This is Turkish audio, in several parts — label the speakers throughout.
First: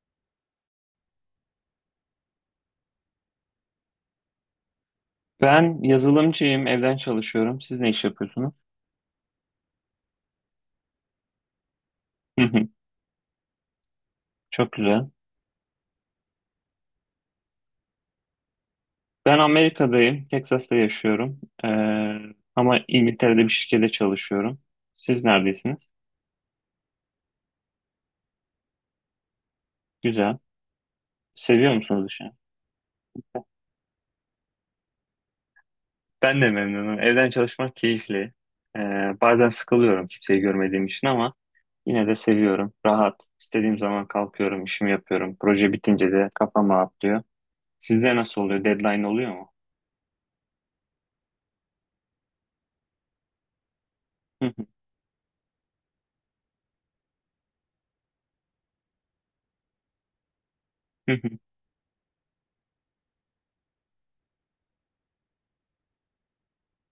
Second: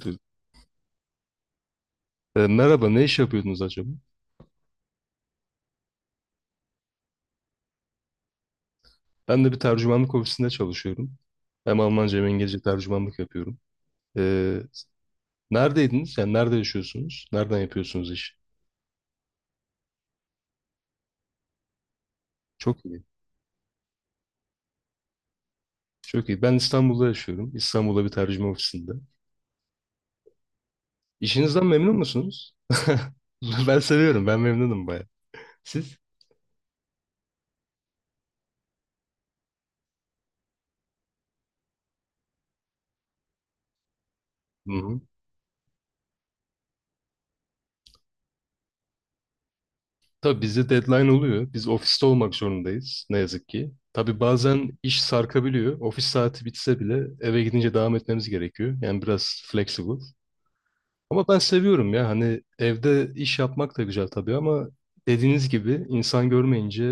Speaker 1: E, merhaba, ne iş yapıyordunuz acaba?
Speaker 2: Ben yazılımcıyım, evden çalışıyorum. Siz ne iş yapıyorsunuz?
Speaker 1: Ben de bir tercümanlık ofisinde çalışıyorum. Hem Almanca hem
Speaker 2: Hı
Speaker 1: İngilizce
Speaker 2: hı.
Speaker 1: tercümanlık yapıyorum. E,
Speaker 2: Çok güzel.
Speaker 1: neredeydiniz? Yani nerede yaşıyorsunuz? Nereden yapıyorsunuz işi?
Speaker 2: Ben Amerika'dayım, Texas'ta yaşıyorum. Ama
Speaker 1: Çok iyi.
Speaker 2: İngiltere'de bir şirkette çalışıyorum. Siz neredesiniz?
Speaker 1: Çok iyi. Ben İstanbul'da yaşıyorum. İstanbul'da bir tercüme ofisinde.
Speaker 2: Güzel.
Speaker 1: İşinizden
Speaker 2: Seviyor
Speaker 1: memnun
Speaker 2: musunuz işi?
Speaker 1: musunuz? Ben seviyorum. Ben memnunum baya. Siz?
Speaker 2: Ben de memnunum. Evden çalışmak keyifli. Ee, bazen sıkılıyorum kimseyi görmediğim için ama yine de seviyorum. Rahat. İstediğim zaman kalkıyorum,
Speaker 1: Hı
Speaker 2: işimi
Speaker 1: hı.
Speaker 2: yapıyorum. Proje bitince de kafam rahatlıyor. Sizde nasıl oluyor? Deadline oluyor mu?
Speaker 1: Tabii bizde deadline oluyor. Biz ofiste olmak zorundayız. Ne yazık ki. Tabii
Speaker 2: Hı hı,
Speaker 1: bazen iş sarkabiliyor. Ofis saati bitse bile eve gidince devam etmemiz gerekiyor. Yani biraz flexible.
Speaker 2: hı
Speaker 1: Ama ben
Speaker 2: hı.
Speaker 1: seviyorum ya, hani evde iş yapmak da güzel tabii ama dediğiniz gibi insan görmeyince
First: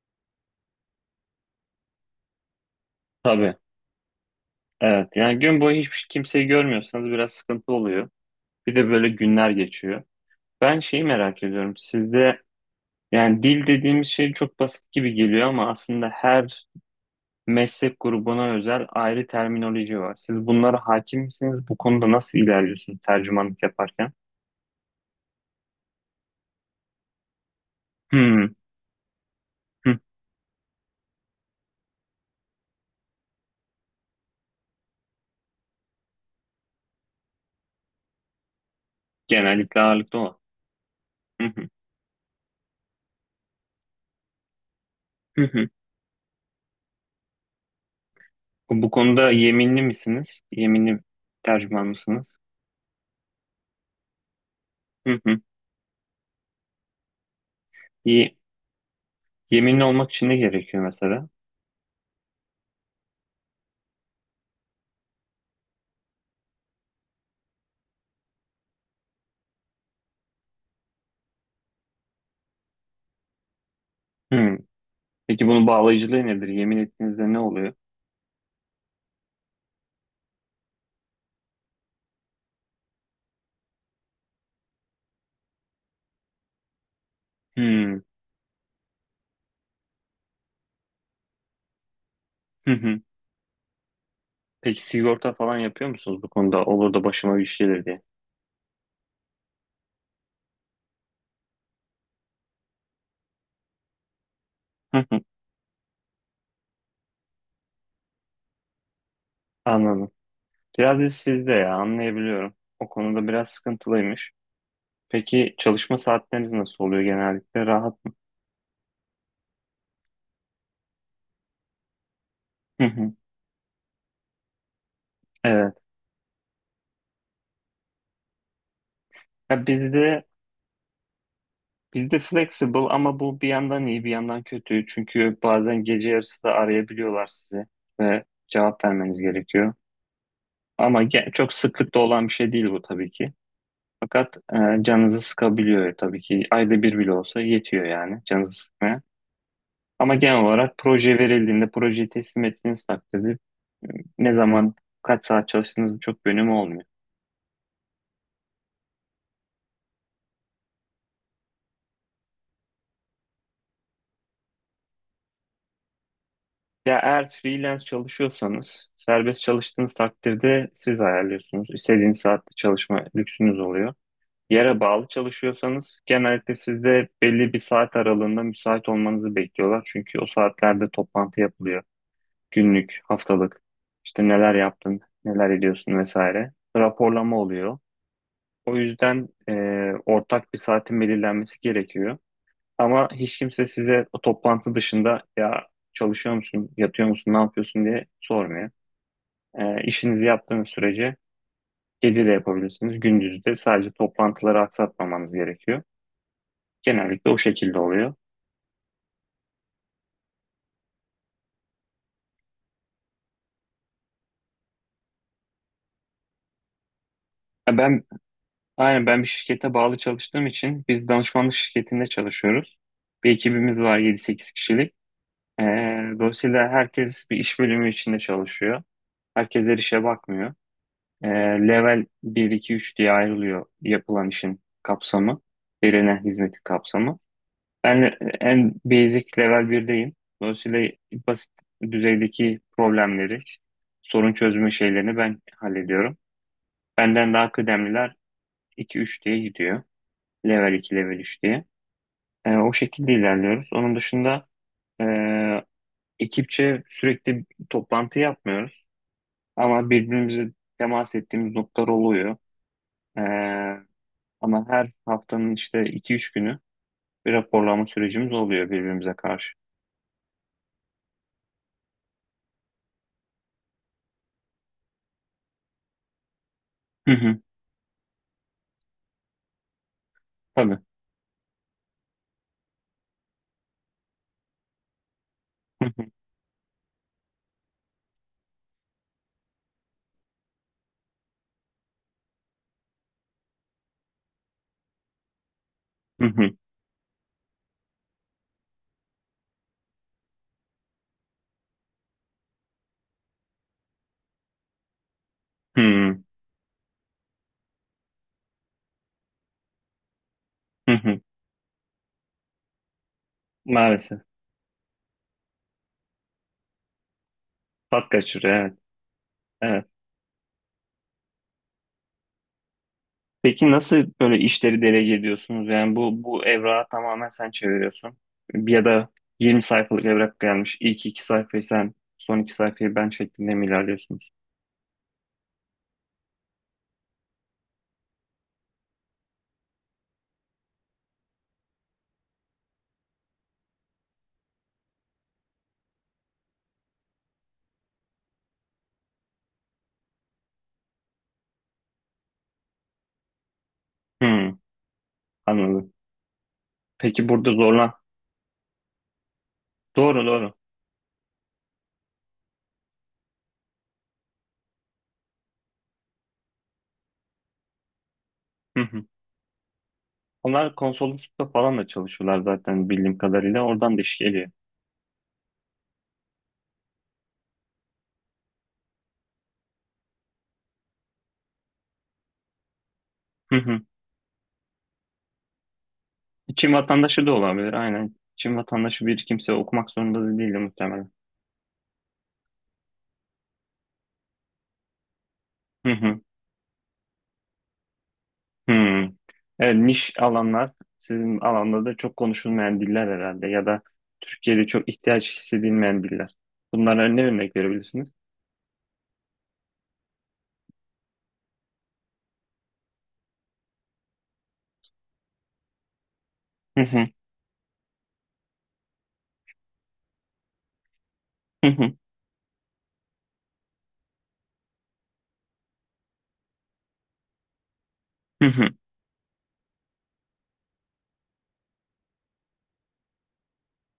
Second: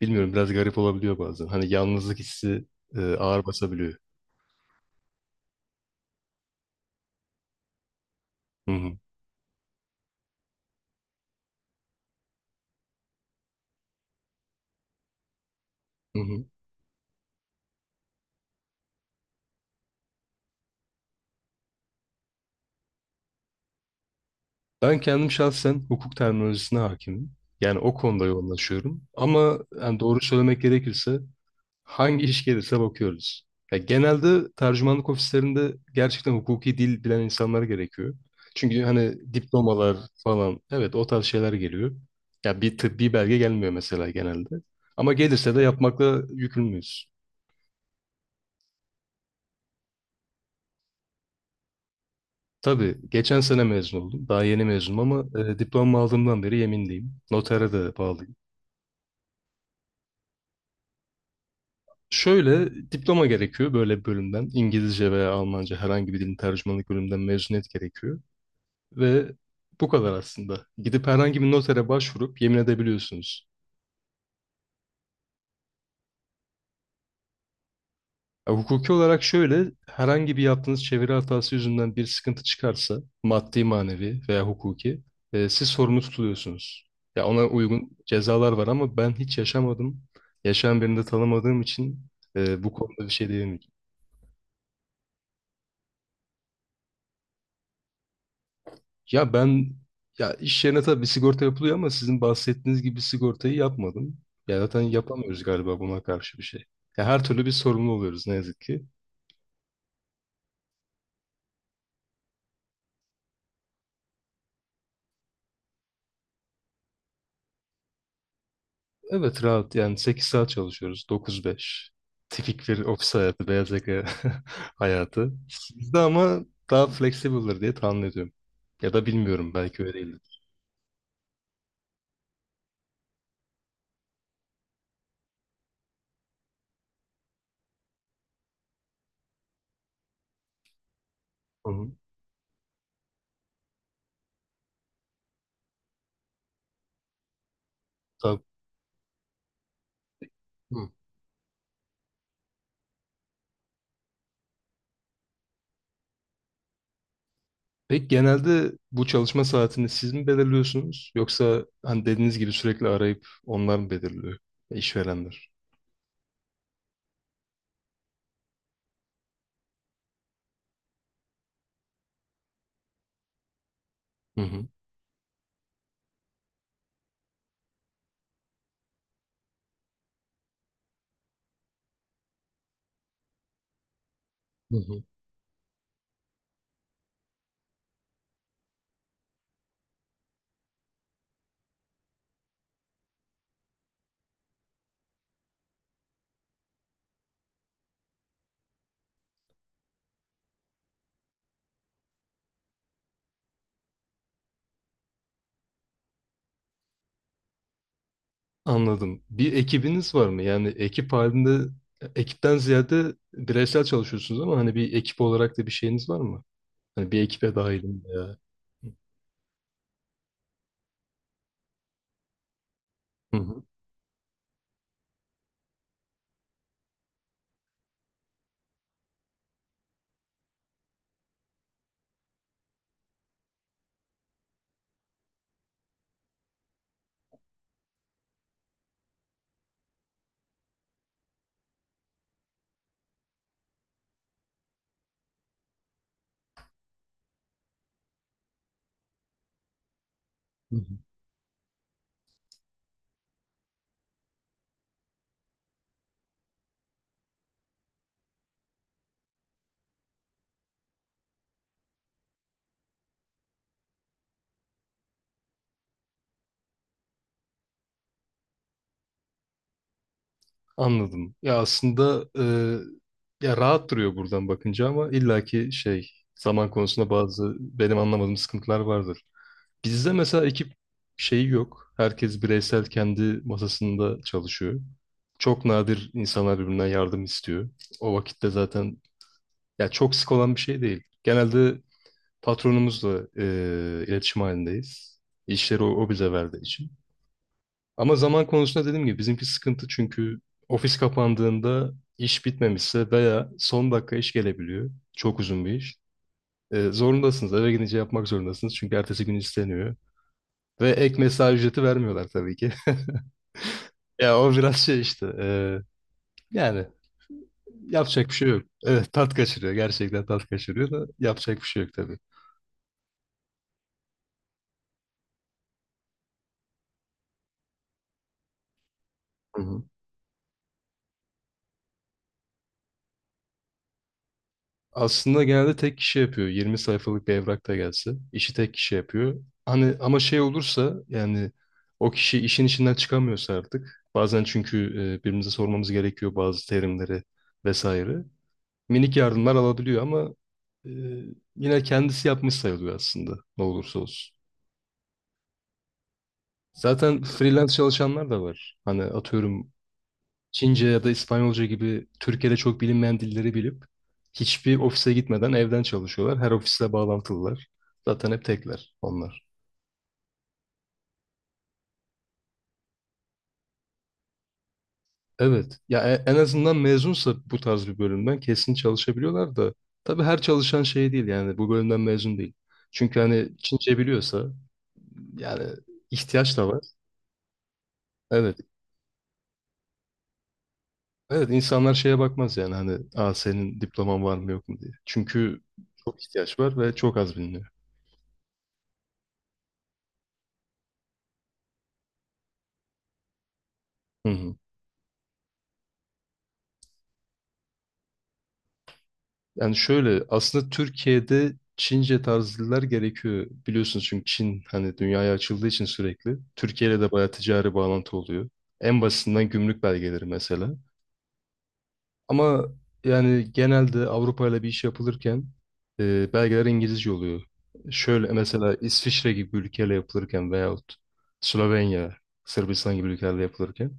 Speaker 1: bilmiyorum, biraz garip olabiliyor bazen. Hani yalnızlık hissi ağır
Speaker 2: Tabii.
Speaker 1: basabiliyor.
Speaker 2: Evet yani gün boyu hiçbir şey, kimseyi görmüyorsanız biraz sıkıntı oluyor.
Speaker 1: Hı
Speaker 2: Bir de
Speaker 1: hı,
Speaker 2: böyle günler geçiyor. Ben şeyi merak ediyorum. Sizde yani dil dediğimiz şey çok basit gibi geliyor ama aslında
Speaker 1: hı hı.
Speaker 2: her meslek grubuna özel ayrı terminoloji var. Siz bunlara hakim misiniz? Bu konuda nasıl ilerliyorsunuz tercümanlık yaparken?
Speaker 1: Ben kendim şahsen hukuk terminolojisine hakimim. Yani o konuda
Speaker 2: Hmm.
Speaker 1: yoğunlaşıyorum. Ama
Speaker 2: Hı.
Speaker 1: yani doğru söylemek gerekirse hangi iş gelirse bakıyoruz. Ya genelde tercümanlık ofislerinde gerçekten hukuki dil bilen insanlar gerekiyor. Çünkü hani
Speaker 2: Genellikle
Speaker 1: diplomalar
Speaker 2: ağırlıklı o.
Speaker 1: falan, evet, o tarz
Speaker 2: Hı
Speaker 1: şeyler
Speaker 2: hı,
Speaker 1: geliyor. Ya bir tıbbi belge gelmiyor mesela genelde. Ama
Speaker 2: hı
Speaker 1: gelirse de
Speaker 2: hı.
Speaker 1: yapmakla yükümlüyüz.
Speaker 2: Bu konuda yeminli misiniz? Yeminli tercüman mısınız?
Speaker 1: Tabii geçen sene mezun oldum. Daha yeni mezunum
Speaker 2: Hı
Speaker 1: ama
Speaker 2: hı.
Speaker 1: diplomamı aldığımdan beri yeminliyim. Notere de bağlıyım.
Speaker 2: Ye- Yeminli olmak için ne gerekiyor mesela?
Speaker 1: Şöyle, diploma gerekiyor böyle bir bölümden. İngilizce veya Almanca, herhangi bir dilin tercümanlık bölümünden mezuniyet gerekiyor. Ve bu kadar aslında. Gidip herhangi bir notere başvurup yemin edebiliyorsunuz.
Speaker 2: Hmm. Peki bunun bağlayıcılığı nedir? Yemin ettiğinizde ne oluyor?
Speaker 1: Ya, hukuki olarak şöyle, herhangi bir yaptığınız çeviri hatası yüzünden bir sıkıntı çıkarsa, maddi, manevi veya hukuki, siz sorumlu tutuluyorsunuz. Ya ona uygun
Speaker 2: Hmm.
Speaker 1: cezalar var ama ben hiç yaşamadım. Yaşayan birini de tanımadığım için
Speaker 2: Hı
Speaker 1: bu
Speaker 2: hı.
Speaker 1: konuda bir şey diyemeyeceğim.
Speaker 2: Peki sigorta falan yapıyor musunuz bu konuda? Olur da başıma bir şey gelir diye.
Speaker 1: Ya ben, ya iş yerine tabii bir sigorta yapılıyor ama sizin bahsettiğiniz gibi bir sigortayı yapmadım. Ya zaten
Speaker 2: Hı hı.
Speaker 1: yapamıyoruz galiba buna karşı bir şey. Ya her türlü bir sorumlu oluyoruz, ne yazık ki.
Speaker 2: Anladım. Biraz da sizde ya anlayabiliyorum. O konuda biraz sıkıntılıymış. Peki çalışma saatleriniz nasıl oluyor genellikle? Rahat mı?
Speaker 1: Evet rahat, yani 8 saat çalışıyoruz, 9-5. Tipik bir
Speaker 2: Hı hı.
Speaker 1: ofis hayatı, beyaz yaka hayatı.
Speaker 2: Evet.
Speaker 1: Sizde ama daha flexible'dır diye tahmin ediyorum. Ya da bilmiyorum,
Speaker 2: Ya
Speaker 1: belki öyle
Speaker 2: bizde
Speaker 1: değildir.
Speaker 2: bizde flexible ama bu bir yandan iyi bir yandan kötü. Çünkü bazen gece yarısı da arayabiliyorlar sizi ve cevap vermeniz gerekiyor. Ama çok
Speaker 1: Hı hı.
Speaker 2: sıklıkta olan bir şey değil bu tabii ki. Fakat canınızı sıkabiliyor tabii ki. Ayda bir bile olsa yetiyor yani
Speaker 1: Tabii.
Speaker 2: canınızı sıkmaya. Ama genel olarak
Speaker 1: Hı.
Speaker 2: proje verildiğinde, projeyi teslim ettiğiniz takdirde ne zaman, kaç saat çalıştığınızın çok bir önemi olmuyor.
Speaker 1: Peki, genelde bu çalışma saatini siz mi belirliyorsunuz yoksa hani dediğiniz gibi sürekli arayıp onlar mı belirliyor, işverenler?
Speaker 2: Ya eğer freelance çalışıyorsanız, serbest çalıştığınız takdirde siz ayarlıyorsunuz. İstediğiniz saatte çalışma lüksünüz oluyor.
Speaker 1: Hı hı.
Speaker 2: Yere bağlı çalışıyorsanız genellikle sizde belli bir saat aralığında müsait olmanızı bekliyorlar. Çünkü o saatlerde toplantı yapılıyor. Günlük, haftalık, işte neler
Speaker 1: Hı
Speaker 2: yaptın,
Speaker 1: hı.
Speaker 2: neler ediyorsun vesaire. Raporlama oluyor. O yüzden ortak bir saatin belirlenmesi gerekiyor. Ama hiç kimse size o toplantı dışında ya çalışıyor musun, yatıyor musun, ne yapıyorsun diye sormuyor. İşinizi yaptığınız sürece gece de yapabilirsiniz, gündüz de sadece toplantıları aksatmamanız gerekiyor. Genellikle o şekilde oluyor.
Speaker 1: Anladım. Bir ekibiniz var mı? Yani ekip halinde, ekipten ziyade bireysel çalışıyorsunuz ama hani bir ekip olarak da bir şeyiniz var mı? Hani bir ekibe
Speaker 2: Ya
Speaker 1: dahilim
Speaker 2: Ben
Speaker 1: ya.
Speaker 2: aynen ben bir şirkete bağlı çalıştığım için biz danışmanlık şirketinde çalışıyoruz. Bir
Speaker 1: Hı hı.
Speaker 2: ekibimiz var yedi sekiz kişilik. Ee, dolayısıyla herkes bir iş bölümü içinde çalışıyor. Herkes her işe bakmıyor. Ee, level bir 2 3 diye ayrılıyor yapılan işin kapsamı, verilen hizmetin kapsamı. Ben en basic level 1'deyim. Dolayısıyla basit düzeydeki problemleri, sorun çözme şeylerini ben hallediyorum. Benden daha kıdemliler 2 3 diye gidiyor. Level
Speaker 1: Hı hı.
Speaker 2: 2 level 3 diye. O şekilde ilerliyoruz. Onun dışında ee, ekipçe sürekli toplantı yapmıyoruz. Ama birbirimize temas ettiğimiz noktalar oluyor. Ee, ama her haftanın işte iki üç günü bir raporlama sürecimiz oluyor birbirimize karşı.
Speaker 1: Anladım. Ya aslında, ya rahat duruyor buradan bakınca ama illaki şey, zaman konusunda
Speaker 2: Hı hı,
Speaker 1: bazı benim anlamadığım sıkıntılar vardır. Bizde mesela ekip
Speaker 2: tabii.
Speaker 1: şeyi yok. Herkes bireysel kendi masasında çalışıyor. Çok
Speaker 2: Hı hı,
Speaker 1: nadir insanlar birbirinden yardım istiyor. O vakitte zaten ya çok sık olan bir şey değil. Genelde patronumuzla iletişim halindeyiz. İşleri o
Speaker 2: hı
Speaker 1: bize
Speaker 2: hı,
Speaker 1: verdiği için. Ama zaman konusunda dediğim gibi bizimki sıkıntı çünkü ofis kapandığında iş bitmemişse veya son dakika iş gelebiliyor. Çok uzun bir
Speaker 2: hı
Speaker 1: iş.
Speaker 2: hı.
Speaker 1: Zorundasınız. Eve gidince yapmak zorundasınız. Çünkü ertesi gün isteniyor. Ve ek mesai ücreti vermiyorlar, tabii ki.
Speaker 2: Maalesef.
Speaker 1: Ya o biraz şey işte. Yani
Speaker 2: Tat
Speaker 1: yapacak bir şey
Speaker 2: kaçırıyor,
Speaker 1: yok.
Speaker 2: evet.
Speaker 1: Evet, tat kaçırıyor.
Speaker 2: Evet.
Speaker 1: Gerçekten tat kaçırıyor da yapacak bir şey yok tabii.
Speaker 2: Peki nasıl böyle işleri delege ediyorsunuz? Yani bu evrağı tamamen sen çeviriyorsun. Ya da
Speaker 1: Hı
Speaker 2: yirmi
Speaker 1: hı.
Speaker 2: sayfalık evrak gelmiş. İlk iki sayfayı sen, son iki sayfayı ben şeklinde mi ilerliyorsunuz?
Speaker 1: Aslında genelde tek kişi yapıyor. 20 sayfalık bir evrak da gelse, işi tek kişi yapıyor. Hani ama şey olursa, yani o kişi işin içinden çıkamıyorsa artık. Bazen çünkü birbirimize sormamız gerekiyor bazı terimleri vesaire. Minik yardımlar alabiliyor ama e, yine kendisi yapmış sayılıyor aslında ne olursa olsun.
Speaker 2: Hı, anladım.
Speaker 1: Zaten
Speaker 2: Peki burada
Speaker 1: freelance
Speaker 2: zorlan.
Speaker 1: çalışanlar da var. Hani atıyorum,
Speaker 2: Doğru, doğru.
Speaker 1: Çince ya da İspanyolca gibi Türkiye'de çok bilinmeyen dilleri bilip hiçbir ofise gitmeden evden çalışıyorlar. Her ofisle bağlantılılar. Zaten hep
Speaker 2: Hı
Speaker 1: tekler
Speaker 2: hı.
Speaker 1: onlar.
Speaker 2: Onlar konsoloslukta falan da çalışıyorlar zaten bildiğim kadarıyla. Oradan da iş geliyor.
Speaker 1: Evet. Ya en azından mezunsa bu tarz bir bölümden kesin çalışabiliyorlar da tabii her çalışan şey değil yani, bu bölümden mezun değil. Çünkü hani
Speaker 2: Hı hı.
Speaker 1: Çince biliyorsa, yani ihtiyaç da
Speaker 2: Çin
Speaker 1: var.
Speaker 2: vatandaşı da olabilir aynen.
Speaker 1: Evet.
Speaker 2: Çin vatandaşı bir kimse okumak zorunda da değil de muhtemelen.
Speaker 1: Evet, insanlar şeye bakmaz yani, hani, aa, senin diploman var mı yok mu diye. Çünkü
Speaker 2: Hı hı.
Speaker 1: çok ihtiyaç var ve çok az biliniyor.
Speaker 2: Hı. Evet, niş alanlar sizin alanda da çok konuşulmayan diller herhalde ya da
Speaker 1: Hı hı.
Speaker 2: Türkiye'de çok ihtiyaç hissedilmeyen diller. Bunlara ne örnek verebilirsiniz?
Speaker 1: Yani şöyle, aslında Türkiye'de Çince tarzlılar gerekiyor biliyorsunuz çünkü Çin, hani, dünyaya açıldığı için sürekli
Speaker 2: Hı
Speaker 1: Türkiye ile
Speaker 2: hı.
Speaker 1: de bayağı ticari bağlantı oluyor. En basitinden gümrük belgeleri mesela.
Speaker 2: Hı hı.
Speaker 1: Ama yani genelde Avrupa ile bir iş yapılırken belgeler İngilizce oluyor. Şöyle
Speaker 2: Hı hı.
Speaker 1: mesela İsviçre gibi bir ülkeyle yapılırken veyahut Slovenya, Sırbistan gibi ülkelerle yapılırken,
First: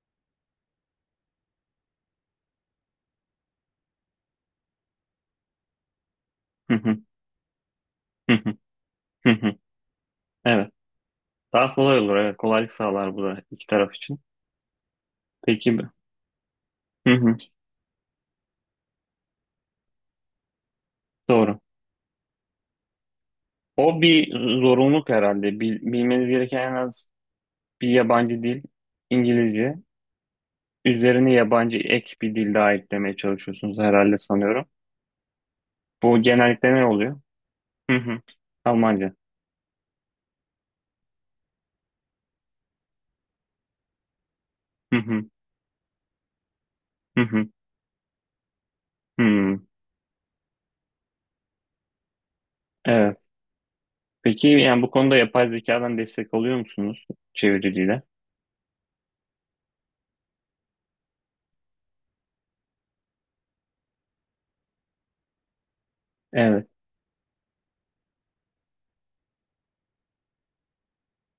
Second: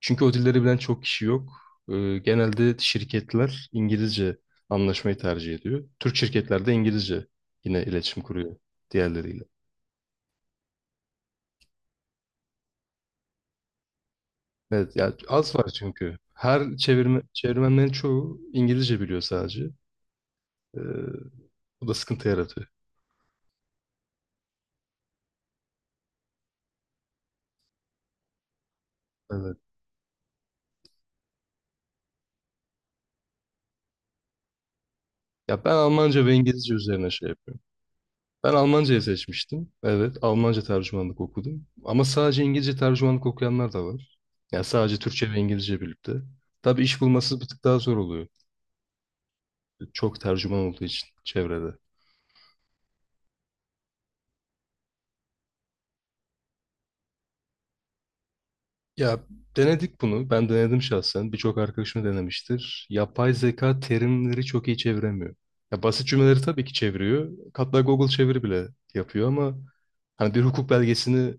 Speaker 1: çünkü o dilleri bilen çok kişi yok. Genelde şirketler İngilizce anlaşmayı tercih ediyor. Türk şirketler de
Speaker 2: Hı hı.
Speaker 1: İngilizce yine iletişim
Speaker 2: Hı hı.
Speaker 1: kuruyor
Speaker 2: Hı
Speaker 1: diğerleriyle.
Speaker 2: hı. Evet. Daha kolay olur. Evet. Kolaylık sağlar bu da iki taraf için.
Speaker 1: Evet, ya az var
Speaker 2: Peki.
Speaker 1: çünkü. Her
Speaker 2: Hı hı.
Speaker 1: çevirmenlerin çoğu İngilizce biliyor sadece. Ee,
Speaker 2: Doğru.
Speaker 1: bu da sıkıntı yaratıyor.
Speaker 2: O bir zorunluluk herhalde. Bilmeniz gereken en az bir yabancı dil,
Speaker 1: Evet.
Speaker 2: İngilizce. Üzerine yabancı ek bir dil daha eklemeye çalışıyorsunuz herhalde sanıyorum.
Speaker 1: Ya ben
Speaker 2: Bu
Speaker 1: Almanca ve İngilizce
Speaker 2: genellikle ne
Speaker 1: üzerine
Speaker 2: oluyor?
Speaker 1: şey yapıyorum.
Speaker 2: Hı hı.
Speaker 1: Ben Almancayı
Speaker 2: Almanca.
Speaker 1: seçmiştim. Evet, Almanca tercümanlık okudum. Ama sadece İngilizce tercümanlık okuyanlar da var. Yani sadece
Speaker 2: Hı hı.
Speaker 1: Türkçe ve İngilizce birlikte. Tabii iş
Speaker 2: Hı
Speaker 1: bulması bir
Speaker 2: hı.
Speaker 1: tık daha zor oluyor.
Speaker 2: Hı.
Speaker 1: Çok tercüman olduğu için çevrede.
Speaker 2: Evet. Peki yani bu konuda yapay zekadan destek alıyor musunuz çeviriyle?
Speaker 1: Ya denedik bunu. Ben denedim şahsen. Birçok arkadaşım denemiştir. Yapay zeka terimleri çok iyi çeviremiyor. Ya basit cümleleri tabii
Speaker 2: Evet,
Speaker 1: ki çeviriyor. Hatta Google çeviri bile yapıyor ama hani bir hukuk belgesini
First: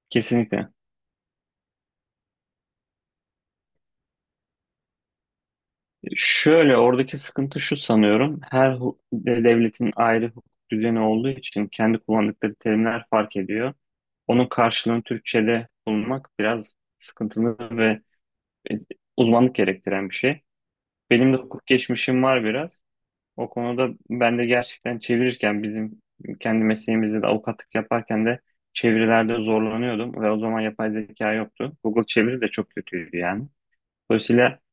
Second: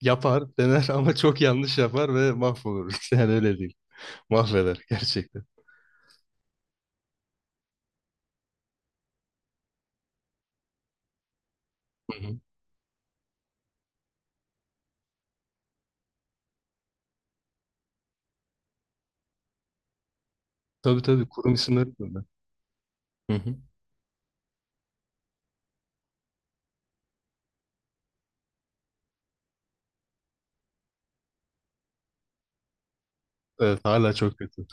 Speaker 1: yapar,
Speaker 2: kesinlikle.
Speaker 1: dener ama çok yanlış yapar ve mahvolur. Yani öyle değil. Mahveder gerçekten.
Speaker 2: Şöyle oradaki sıkıntı şu sanıyorum. Her devletin ayrı hukuk düzeni olduğu için kendi
Speaker 1: Hı hı.
Speaker 2: kullandıkları terimler fark ediyor. Onun karşılığını Türkçe'de bulmak biraz sıkıntılı ve e, uzmanlık gerektiren bir şey.
Speaker 1: Tabii tabii,
Speaker 2: Benim de
Speaker 1: kurum
Speaker 2: hukuk
Speaker 1: isimleri
Speaker 2: geçmişim
Speaker 1: de.
Speaker 2: var biraz.
Speaker 1: Hı
Speaker 2: O
Speaker 1: hı.
Speaker 2: konuda ben de gerçekten çevirirken bizim kendi mesleğimizde de avukatlık yaparken de çevirilerde zorlanıyordum ve o zaman yapay zeka yoktu. Google çeviri de çok kötüydü yani.
Speaker 1: Evet, hala çok
Speaker 2: Dolayısıyla
Speaker 1: kötü.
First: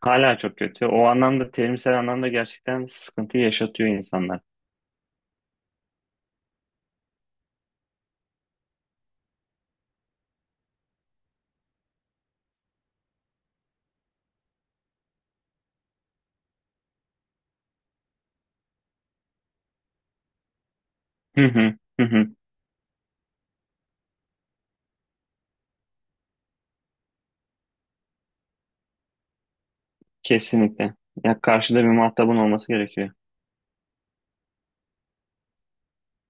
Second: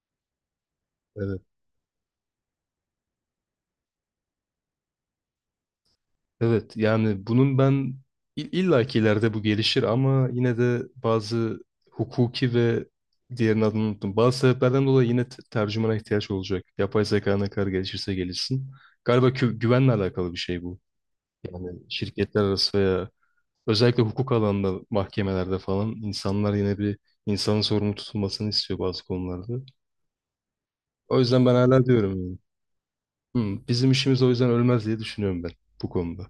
Speaker 2: hala çok kötü. O
Speaker 1: Evet.
Speaker 2: anlamda terimsel anlamda gerçekten sıkıntı yaşatıyor insanlar.
Speaker 1: Evet yani, bunun ben illa ki ileride bu gelişir ama yine de bazı hukuki ve diğerinin adını unuttum. Bazı sebeplerden dolayı yine tercümana ihtiyaç olacak. Yapay zeka ne kadar gelişirse gelişsin. Galiba güvenle alakalı bir şey bu.
Speaker 2: Hı hı, hı hı,
Speaker 1: Şirketler arası veya özellikle hukuk alanında, mahkemelerde falan, insanlar yine bir insanın sorumlu tutulmasını istiyor bazı konularda.
Speaker 2: kesinlikle.
Speaker 1: O
Speaker 2: Ya
Speaker 1: yüzden ben
Speaker 2: karşıda
Speaker 1: hala
Speaker 2: bir
Speaker 1: diyorum
Speaker 2: muhatabın
Speaker 1: yani.
Speaker 2: olması gerekiyor.
Speaker 1: "Bizim işimiz o yüzden ölmez diye düşünüyorum ben bu konuda.